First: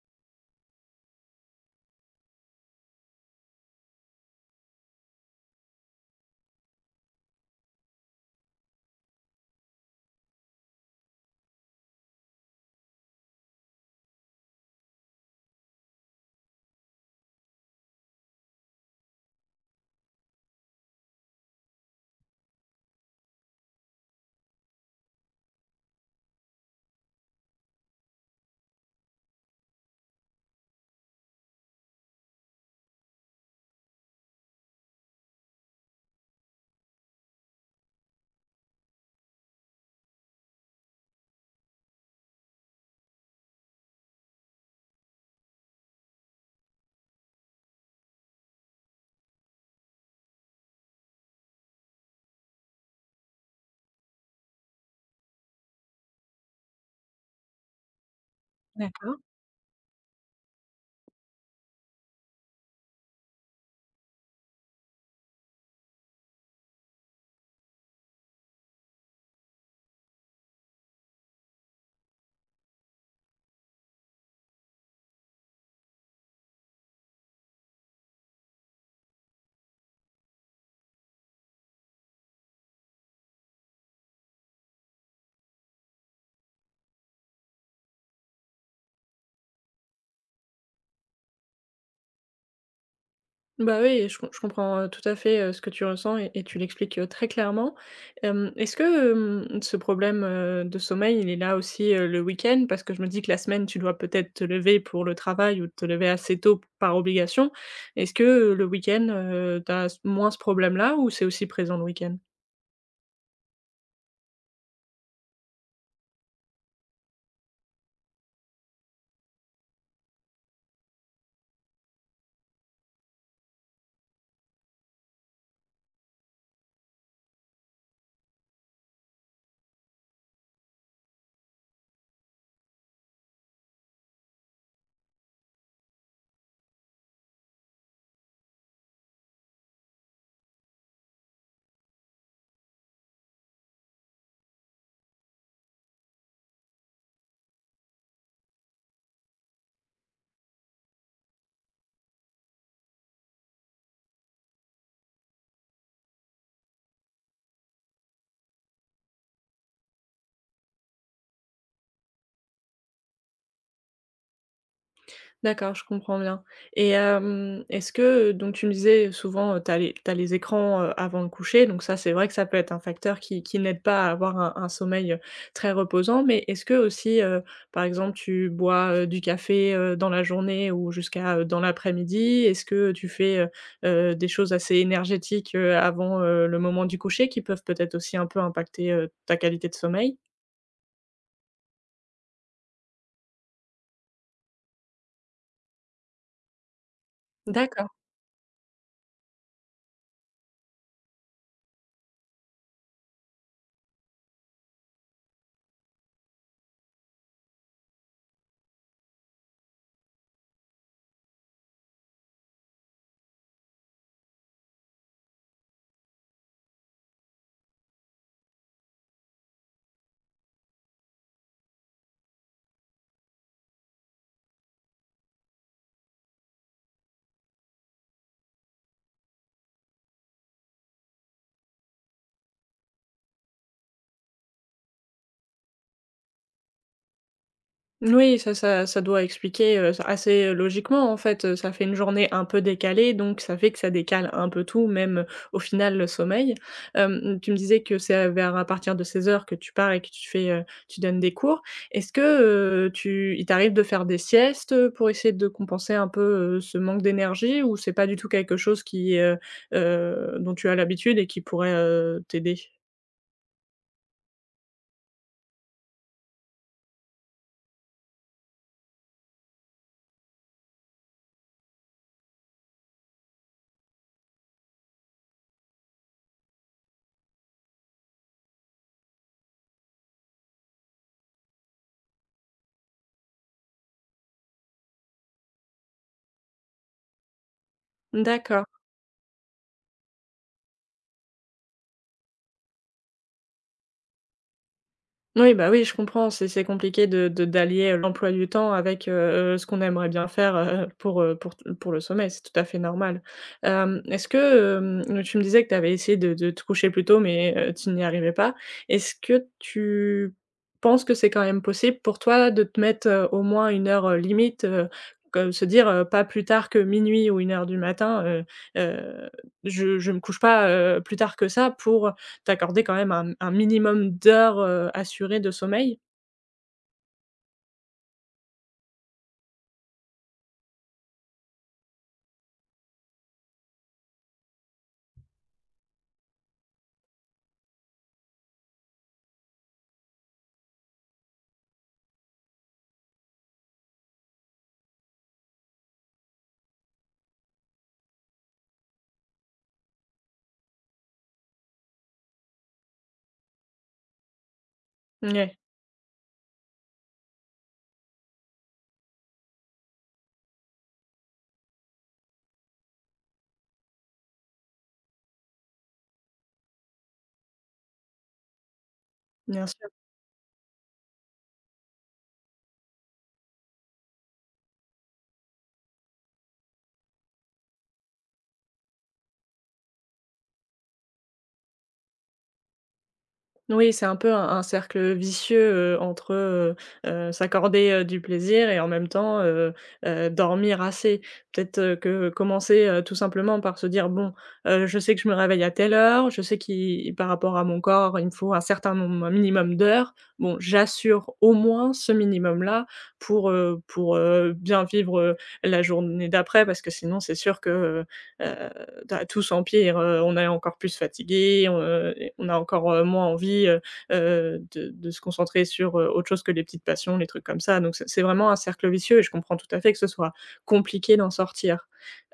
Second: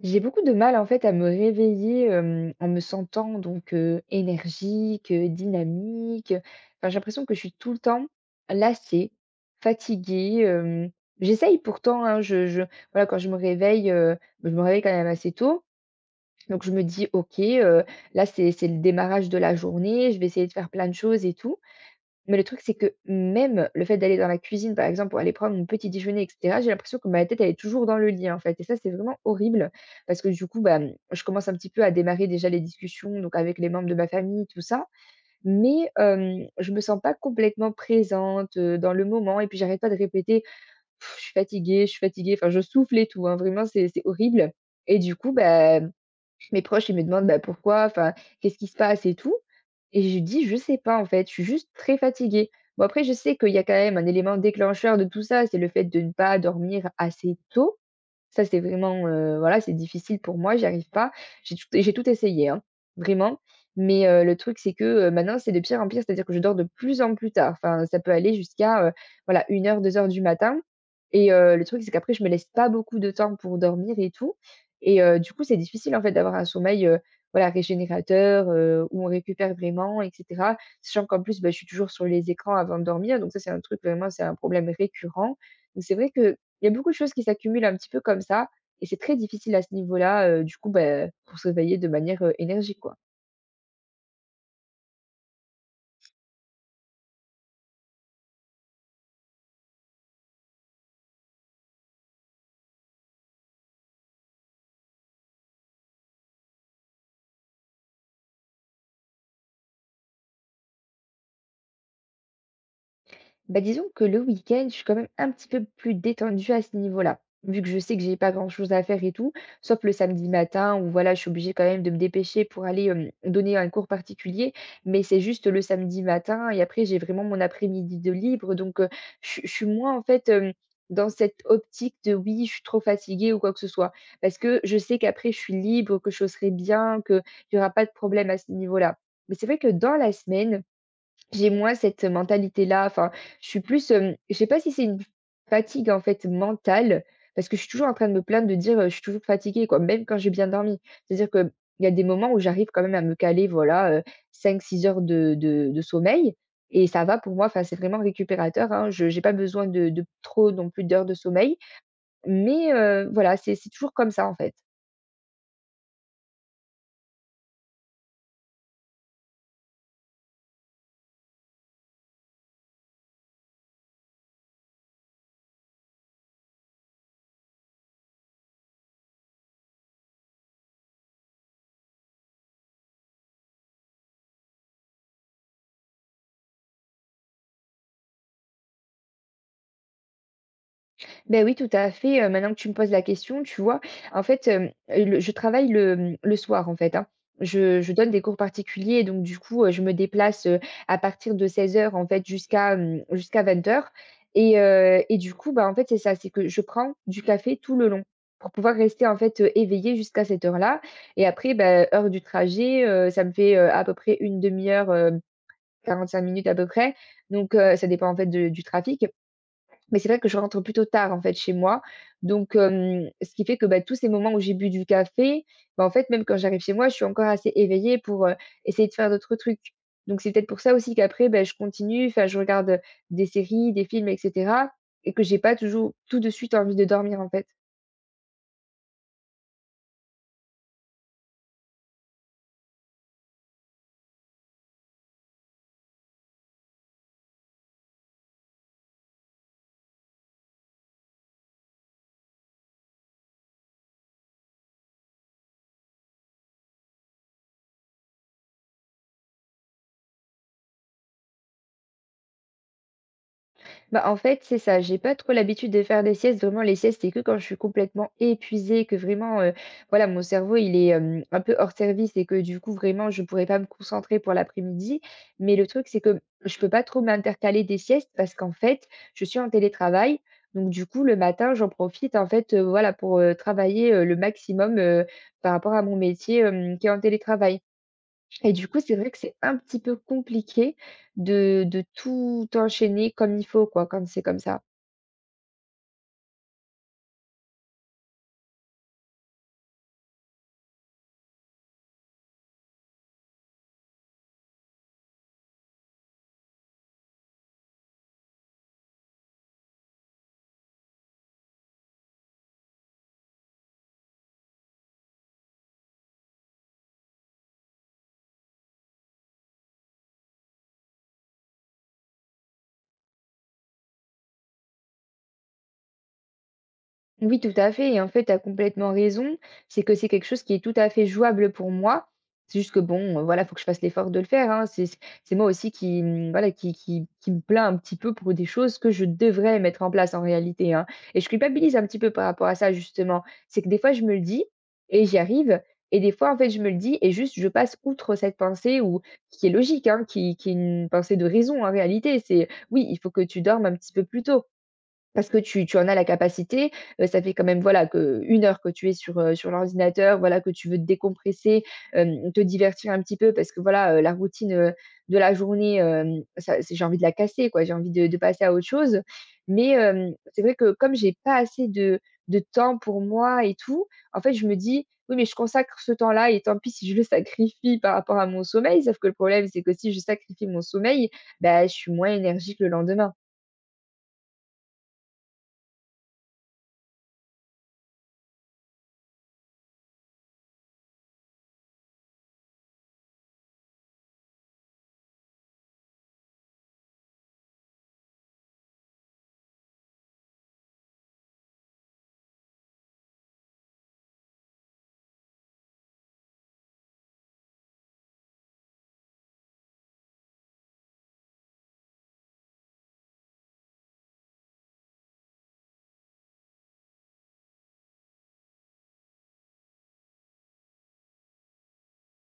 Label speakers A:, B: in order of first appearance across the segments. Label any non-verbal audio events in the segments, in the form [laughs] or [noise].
A: J'ai beaucoup de mal en fait à me réveiller, en me sentant donc énergique, dynamique, enfin j'ai l'impression que je suis tout le temps lassée, fatiguée, j'essaye pourtant, hein, je voilà quand je me réveille quand même assez tôt, donc je me dis: «OK, là c'est le démarrage de la journée, je vais essayer de faire plein de choses et tout». Mais le truc, c'est que même le fait d'aller dans la cuisine, par exemple, pour aller prendre mon petit déjeuner et cetera, j'ai l'impression que ma tête, elle est toujours dans le lit, en fait. Et ça, c'est vraiment horrible parce que du coup, bah, je commence un petit peu à démarrer déjà les discussions donc avec les membres de ma famille, tout ça. Mais je me sens pas complètement présente, dans le moment et puis j'arrête pas de répéter: je suis fatiguée», enfin, je souffle et tout, hein, vraiment, c'est horrible et du coup, bah mes proches, ils me demandent: «Bah, pourquoi? Enfin, qu'est-ce qui se passe et tout?» et je dis: «Je sais pas, en fait, je suis juste très fatiguée». Bon, après, je sais qu'il y a quand même un élément déclencheur de tout ça, c'est le fait de ne pas dormir assez tôt. Ça, c'est vraiment,
B: D'accord.
A: voilà, c'est difficile pour moi, j'y arrive pas. J'ai tout essayé, hein, vraiment, mais le truc, c'est que, maintenant, c'est de pire en pire, c'est-à-dire que je dors de plus en plus tard. Enfin, ça peut aller jusqu'à, voilà, 1 heure, 2 heures du matin et le truc, c'est qu'après, je me laisse pas beaucoup de temps pour dormir et tout et du coup, c'est difficile, en fait, d'avoir un sommeil, voilà, régénérateur, où on récupère vraiment et cetera. Sachant qu'en plus, bah, je suis toujours sur les écrans avant de dormir, donc ça, c'est un truc vraiment, c'est un problème récurrent. Donc c'est vrai que il y a beaucoup de choses qui s'accumulent un petit peu comme ça et c'est très difficile à ce niveau-là, du coup, bah, pour se réveiller de manière, énergique, quoi.
B: Je comprends, tout à fait, ce que tu ressens et tu l'expliques, très clairement. Est-ce que ce problème, de sommeil, il est là aussi, le week-end? Parce que je me dis que la semaine, tu dois peut-être te lever pour le travail ou te lever assez tôt p par obligation. Est-ce que, le week-end, tu as moins ce problème-là ou c'est aussi présent le week-end?
A: Bah, disons que le week-end, je suis quand même un petit peu plus détendue à ce niveau-là, vu que je sais que j'ai pas grand-chose à faire et tout, sauf le samedi matin où voilà, je suis obligée quand même de me dépêcher pour aller donner un cours particulier, mais c'est juste le samedi matin et après j'ai vraiment mon après-midi de libre, donc je suis moins en fait dans cette optique de oui, je suis trop fatiguée ou quoi que ce soit, parce que je sais qu'après je suis libre, que je serai bien, qu'il n'y aura pas de problème à ce niveau-là. Mais c'est vrai que dans la semaine, j'ai moins cette mentalité-là, enfin, je suis plus, je sais pas si c'est une fatigue, en fait, mentale, parce que je suis toujours en train de me plaindre de dire: «Je suis toujours fatiguée», quoi, même quand j'ai bien dormi. C'est-à-dire que il y a des moments où j'arrive quand même à me caler, voilà, 5, 6 heures de sommeil et ça va pour moi, enfin, c'est vraiment récupérateur, hein. Je n'ai pas besoin de trop non plus d'heures de sommeil, mais voilà, c'est toujours comme ça, en fait.
B: D'accord, je comprends bien et est-ce que, donc tu me disais souvent, tu les écrans, avant le coucher, donc ça, c'est vrai que ça peut être un facteur qui n'aide pas à avoir un sommeil, très reposant. Mais est-ce que aussi, par exemple, tu bois, du café, dans la journée ou jusqu'à, dans l'après-midi? Est-ce que tu fais, des choses assez énergétiques, avant, le moment du coucher qui peuvent peut-être aussi un peu impacter, ta qualité de sommeil?
A: Ben oui, tout à fait, maintenant que tu me poses la question, tu vois? En fait, le je travaille le soir, en fait, hein. Je
B: D'accord.
A: je donne des cours particuliers donc du coup, je me déplace, à partir de 16 heures en fait jusqu'à, jusqu'à 20 heures. Et du coup, bah, en fait, c'est ça, c'est que je prends du café tout le long pour pouvoir rester, en fait, éveillée jusqu'à cette heure-là et après, bah, heure du trajet, ça me fait, à peu près une demi 2 heure, 45 minutes à peu près donc ça dépend, en fait, de du trafic. Mais c'est vrai que je rentre plutôt tard, en fait, chez moi. Donc, ce qui fait que, bah, tous ces moments où j'ai bu du café, bah, en fait, même quand j'arrive chez moi, je suis encore assez éveillée pour, essayer de faire d'autres trucs. Donc c'est peut-être pour ça aussi qu'après, bah, je continue, enfin, je regarde, des séries, des films et cetera et que j'ai pas toujours tout de suite envie de dormir, en fait.
B: Oui, ça doit expliquer, ça assez, logiquement en fait, ça fait une journée un peu décalée, donc ça fait que ça décale un peu tout, même, au final le sommeil. Tu me disais que c'est, vers à partir de 16 heures que tu pars et que tu fais, tu donnes des cours. Est-ce que, tu il t'arrive de faire des siestes, pour essayer de compenser un peu, ce manque d'énergie ou c'est pas du tout quelque chose qui, dont tu as l'habitude et qui pourrait, t'aider?
A: Bah, en fait, c'est ça. J'ai pas trop l'habitude de faire des siestes. Vraiment, les siestes, c'est que quand je suis complètement épuisée, que vraiment, voilà, mon cerveau, il est un peu hors service et que du coup, vraiment, je pourrais pas me concentrer pour l'après-midi. Mais le truc, c'est que je peux pas trop m'intercaler des siestes parce qu'en fait, je suis en télétravail. Donc, du coup, le matin, j'en profite, en fait, voilà, pour travailler le maximum par rapport à mon métier qui est en télétravail. Et du
B: D'accord.
A: coup, c'est vrai que c'est un petit peu compliqué de tout enchaîner comme il faut, quoi, quand c'est comme ça.
B: Oui, bah, oui, je comprends, c'est compliqué de d'allier, l'emploi du temps avec, ce qu'on aimerait bien faire, pour, pour le sommeil, c'est tout à fait normal. Est-ce que, tu me disais que tu avais essayé de te coucher plus tôt mais, tu n'y arrivais pas. Est-ce que tu penses que c'est quand même possible pour toi de te mettre, au moins une heure, limite, que se dire, «Pas plus tard que minuit ou une heure du matin, heu, je me couche pas, plus tard que ça» pour, t'accorder quand même un minimum d'heures, assurées de sommeil.
A: Oui, tout à fait. Et en fait, tu as complètement raison. C'est que c'est quelque chose qui est tout à fait jouable pour moi. C'est juste que bon, voilà, faut que je fasse l'effort de le faire, hein. C'est moi aussi qui, voilà, qui me plains un petit peu pour des choses que je devrais mettre en place en réalité, hein. Et je culpabilise un petit peu par rapport à ça, justement. C'est que des fois, je me le dis et j'y arrive. Et des fois, en fait, je me le dis et juste, je passe outre cette pensée ou, qui est logique, hein, qui est une pensée de raison en réalité. C'est oui, il faut que tu dormes un petit peu plus tôt. Parce que
B: Ouais,
A: tu en as la capacité, ça fait quand même, voilà, que 1 heure que tu es sur, sur l'ordinateur, voilà, que tu veux te décompresser, te divertir un petit peu parce que, voilà, la routine, de la journée, ça c'est j'ai envie de la casser, quoi. J'ai envie de passer à autre chose.
B: bien
A: Mais,
B: sûr.
A: c'est vrai que comme j'ai pas assez de temps pour moi et tout, en fait, je me dis: «Oui, mais je consacre ce temps-là et tant pis si je le [laughs] sacrifie par rapport à mon sommeil». Sauf que le problème, c'est que si je sacrifie mon sommeil, bah, je suis moins énergique le lendemain.
B: Oui, c'est un peu un cercle vicieux, entre, s'accorder, du plaisir et en même temps, dormir assez. Peut-être, que commencer, tout simplement par se dire: «Bon, je sais que je me réveille à telle heure, je sais qu'il par rapport à mon corps, il me faut un certain nom un minimum d'heures. Bon, j'assure au moins ce minimum-là pour, bien vivre, la journée d'après», parce que sinon c'est sûr que, heu bah, tout s'empire, on est encore plus fatigué, et on a encore, moins envie, de se concentrer sur, autre chose que les petites passions, les trucs comme ça. Donc c'est vraiment un cercle vicieux et je comprends tout à fait que ce soit compliqué d'en sortir.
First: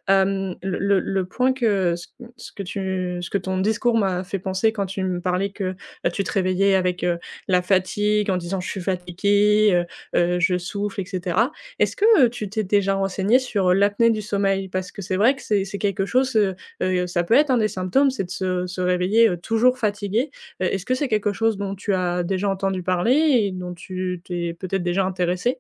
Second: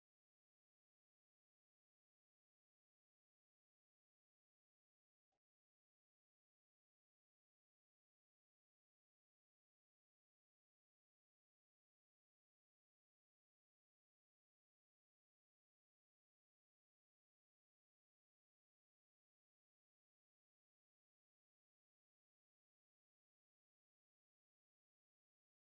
B: Le point que ce ce que tu ce que ton discours m'a fait penser quand tu me parlais que, bah, tu te réveillais avec, la fatigue en disant: «Je suis fatigué, je souffle» et cetera. Est-ce que, tu t'es déjà renseigné sur l'apnée du sommeil? Parce que c'est vrai que c'est quelque chose, ça peut être un des symptômes, c'est de se réveiller, toujours fatigué. Est-ce que c'est quelque chose dont tu as déjà entendu parler et dont tu t'es peut-être déjà intéressé?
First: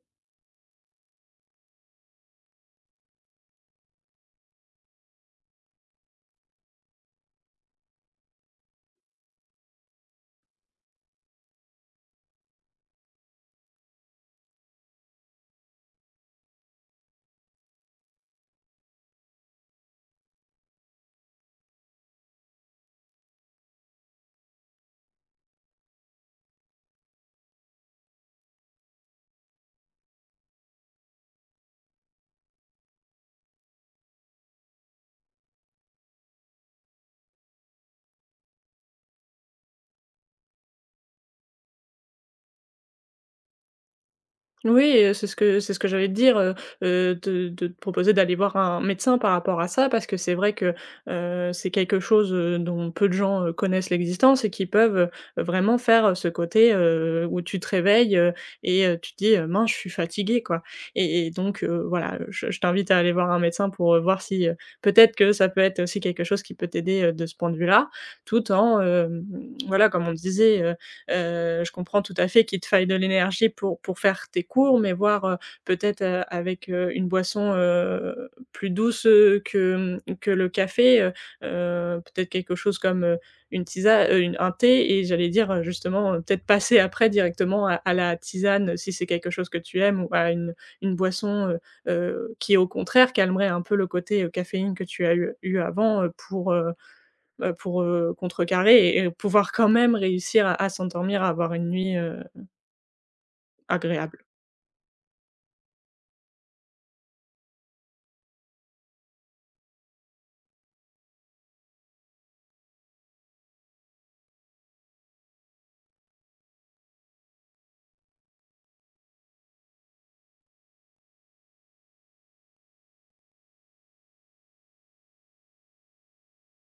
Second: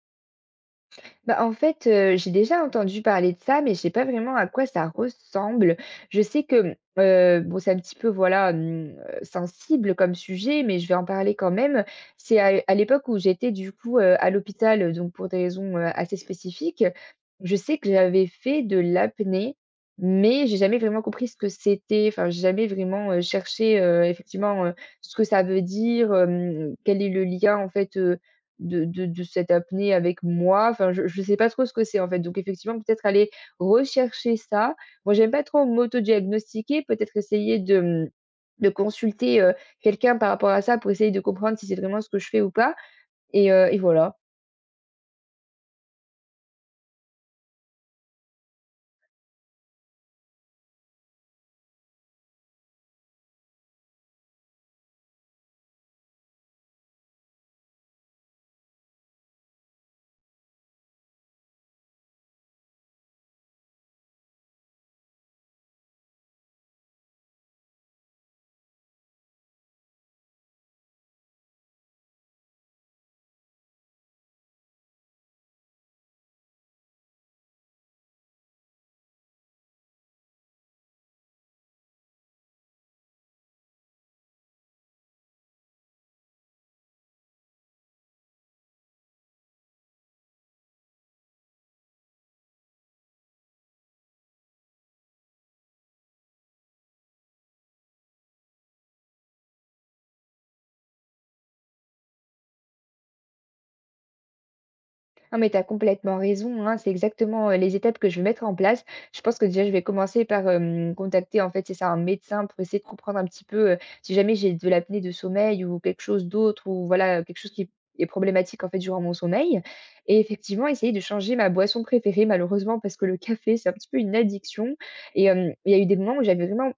A: Bah, en fait, j'ai déjà entendu parler de ça, mais je sais pas vraiment à quoi ça ressemble. Je sais que, bon, c'est un petit peu, voilà, sensible comme sujet, mais je vais en parler quand même. C'est à l'époque où j'étais, du coup, à l'hôpital, donc pour des raisons, assez spécifiques. Je sais que j'avais fait de l'apnée, mais j'ai jamais vraiment compris ce que c'était. Enfin, j'ai jamais vraiment, cherché, effectivement, ce que ça veut dire, quel est le lien, en fait, de cette apnée avec moi. Enfin, je sais pas trop ce que c'est, en fait. Donc effectivement, peut-être aller rechercher ça. Moi, j'aime pas trop m'auto-diagnostiquer, peut-être essayer de, de consulter, quelqu'un par rapport à ça pour essayer de comprendre si c'est vraiment ce que je fais ou pas et voilà.
B: Oui, c'est ce que j'allais te dire, de te proposer d'aller voir un médecin par rapport à ça, parce que c'est vrai que, c'est quelque chose, dont peu de gens, connaissent l'existence et qui peuvent, vraiment faire, ce côté, où tu te réveilles, et tu te dis: mince, je suis fatigué», quoi et donc voilà, je t'invite à aller voir un médecin pour, voir si, peut-être que ça peut être aussi quelque chose qui peut t'aider, de ce point de vue-là, tout en, voilà, comme on disait, je comprends tout à fait qu'il te faille de l'énergie pour faire tes cours, mais voir, peut-être, avec, une boisson, plus douce, que, que le café, peut-être quelque chose comme, une tisane, un thé et j'allais dire, justement, peut-être passer après directement à la tisane si c'est quelque chose que tu aimes ou à une boisson, qui au contraire calmerait un peu le côté, caféine que tu as eu avant, pour, contrecarrer et pouvoir quand même réussir à s'endormir, à avoir une nuit, agréable.
A: Non, mais tu as complètement raison, hein. C'est exactement, les étapes que je vais mettre en place. Je pense que déjà, je vais commencer par, contacter, en fait, c'est ça, un médecin pour essayer de comprendre un petit peu, si jamais j'ai de l'apnée de sommeil ou quelque chose d'autre ou voilà, quelque chose qui est problématique, en fait, durant mon sommeil et effectivement, essayer de changer ma boisson préférée malheureusement parce que le café, c'est un petit peu une addiction et il y a eu des moments où j'avais vraiment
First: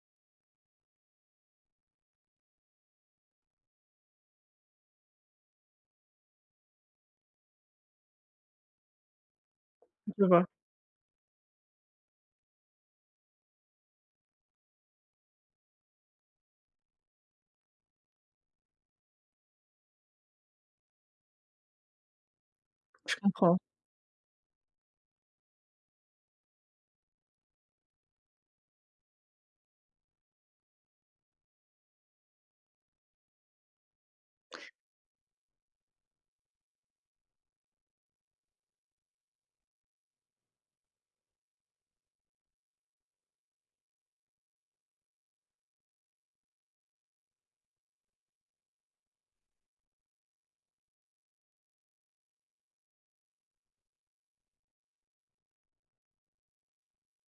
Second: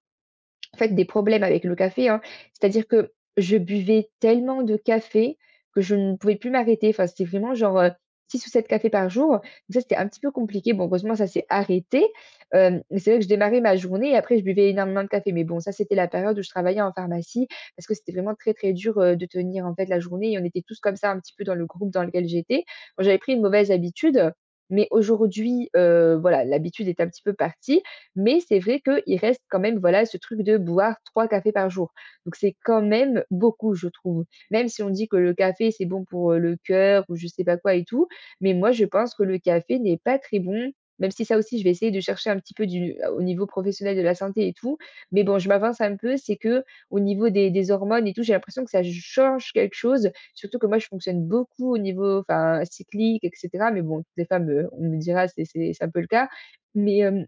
A: en fait, des problèmes avec le café, hein. C'est-à-dire que je buvais tellement de café que je ne pouvais plus m'arrêter. Enfin, c'était vraiment genre, 6 ou 7 cafés par jour. Donc ça, c'était un petit
B: Je
A: peu
B: vois,
A: compliqué. Bon, heureusement, ça s'est arrêté. Mais c'est vrai que je démarrais ma journée et après je buvais énormément de café. Mais bon, ça, c'était la période où je travaillais en pharmacie parce que c'était vraiment très, très dur, de tenir, en fait, la journée et on était tous comme ça un petit peu dans le groupe dans lequel j'étais. Bon,
B: je
A: j'avais pris une
B: comprends.
A: mauvaise habitude, mais aujourd'hui, voilà, l'habitude est un petit peu partie mais c'est vrai qu'il reste quand même, voilà, ce truc de boire 3 cafés par jour. Donc c'est quand même beaucoup, je trouve. Même si on dit que le café, c'est bon pour, le cœur ou je sais pas quoi et tout, mais moi, je pense que le café n'est pas très bon, même si ça aussi, je vais essayer de chercher un petit peu du au niveau professionnel de la santé et tout, mais bon, je m'avance un peu, c'est que au niveau des hormones et tout, j'ai l'impression que ça change quelque chose, surtout que moi, je fonctionne beaucoup au niveau, enfin, cyclique et cetera, mais bon, toutes les femmes, on me dira, c'est un peu le cas, mais hem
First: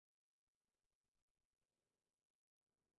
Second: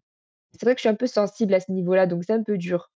A: c'est vrai que je suis un peu sensible à ce niveau-là, donc c'est un peu dur.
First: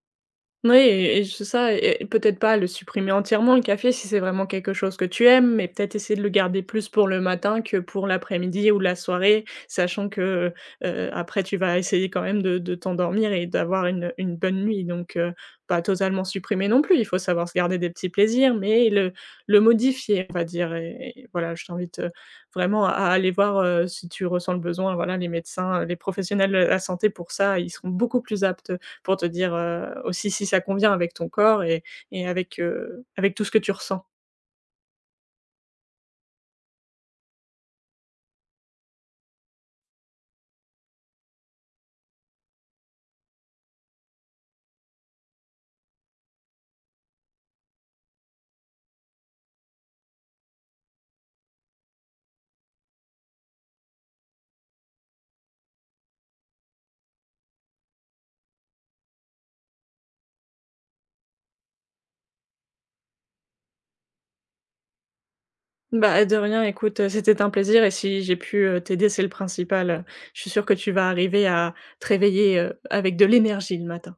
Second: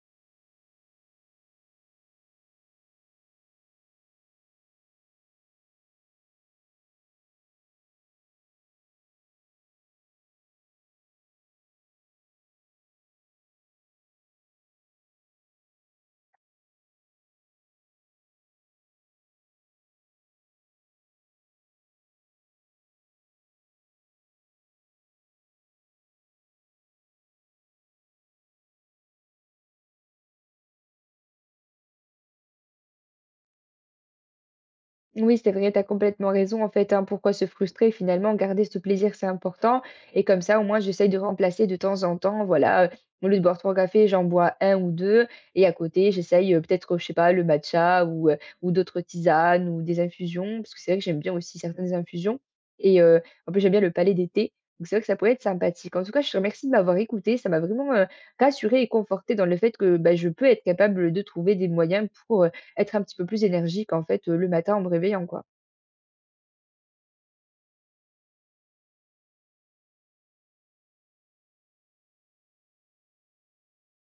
B: Oui et c'est ça et peut-être pas le supprimer entièrement le café si c'est vraiment quelque chose que tu aimes, mais peut-être essayer de le garder plus pour le matin que pour l'après-midi ou la soirée, sachant que, après tu vas essayer quand même de t'endormir et d'avoir une bonne nuit donc pas totalement supprimer non plus. Il faut savoir se garder des petits plaisirs, mais le modifier, on va dire et voilà, je t'invite, vraiment à aller voir, si tu ressens le besoin, voilà, les médecins, les professionnels de la santé pour ça, ils seront beaucoup plus aptes pour te dire, aussi si ça convient avec ton corps et avec, avec tout ce que tu ressens.
A: Oui, c'est vrai, tu as complètement raison en fait, hein. Pourquoi se frustrer finalement? Garder ce plaisir, c'est important et comme ça, au moins, j'essaye de remplacer de temps en temps, voilà, au lieu de boire 3 cafés, j'en bois un ou 2. Et à côté, j'essaye, peut-être, je sais pas, le matcha ou d'autres tisanes ou des infusions. Parce que c'est vrai que j'aime bien aussi certaines infusions et en plus, j'aime bien le palais des thés. Donc c'est vrai que ça pourrait être sympathique. En tout cas, je te remercie de m'avoir écoutée. Ça m'a vraiment, rassurée et confortée dans le fait que, bah, je peux être capable, de trouver des moyens pour, être un petit peu plus énergique en fait, le matin en me réveillant, quoi.
B: Bah, de rien, écoute, c'était un plaisir et si j'ai pu, t'aider, c'est le principal. Je suis sûre que tu vas arriver à te réveiller, avec de l'énergie le matin.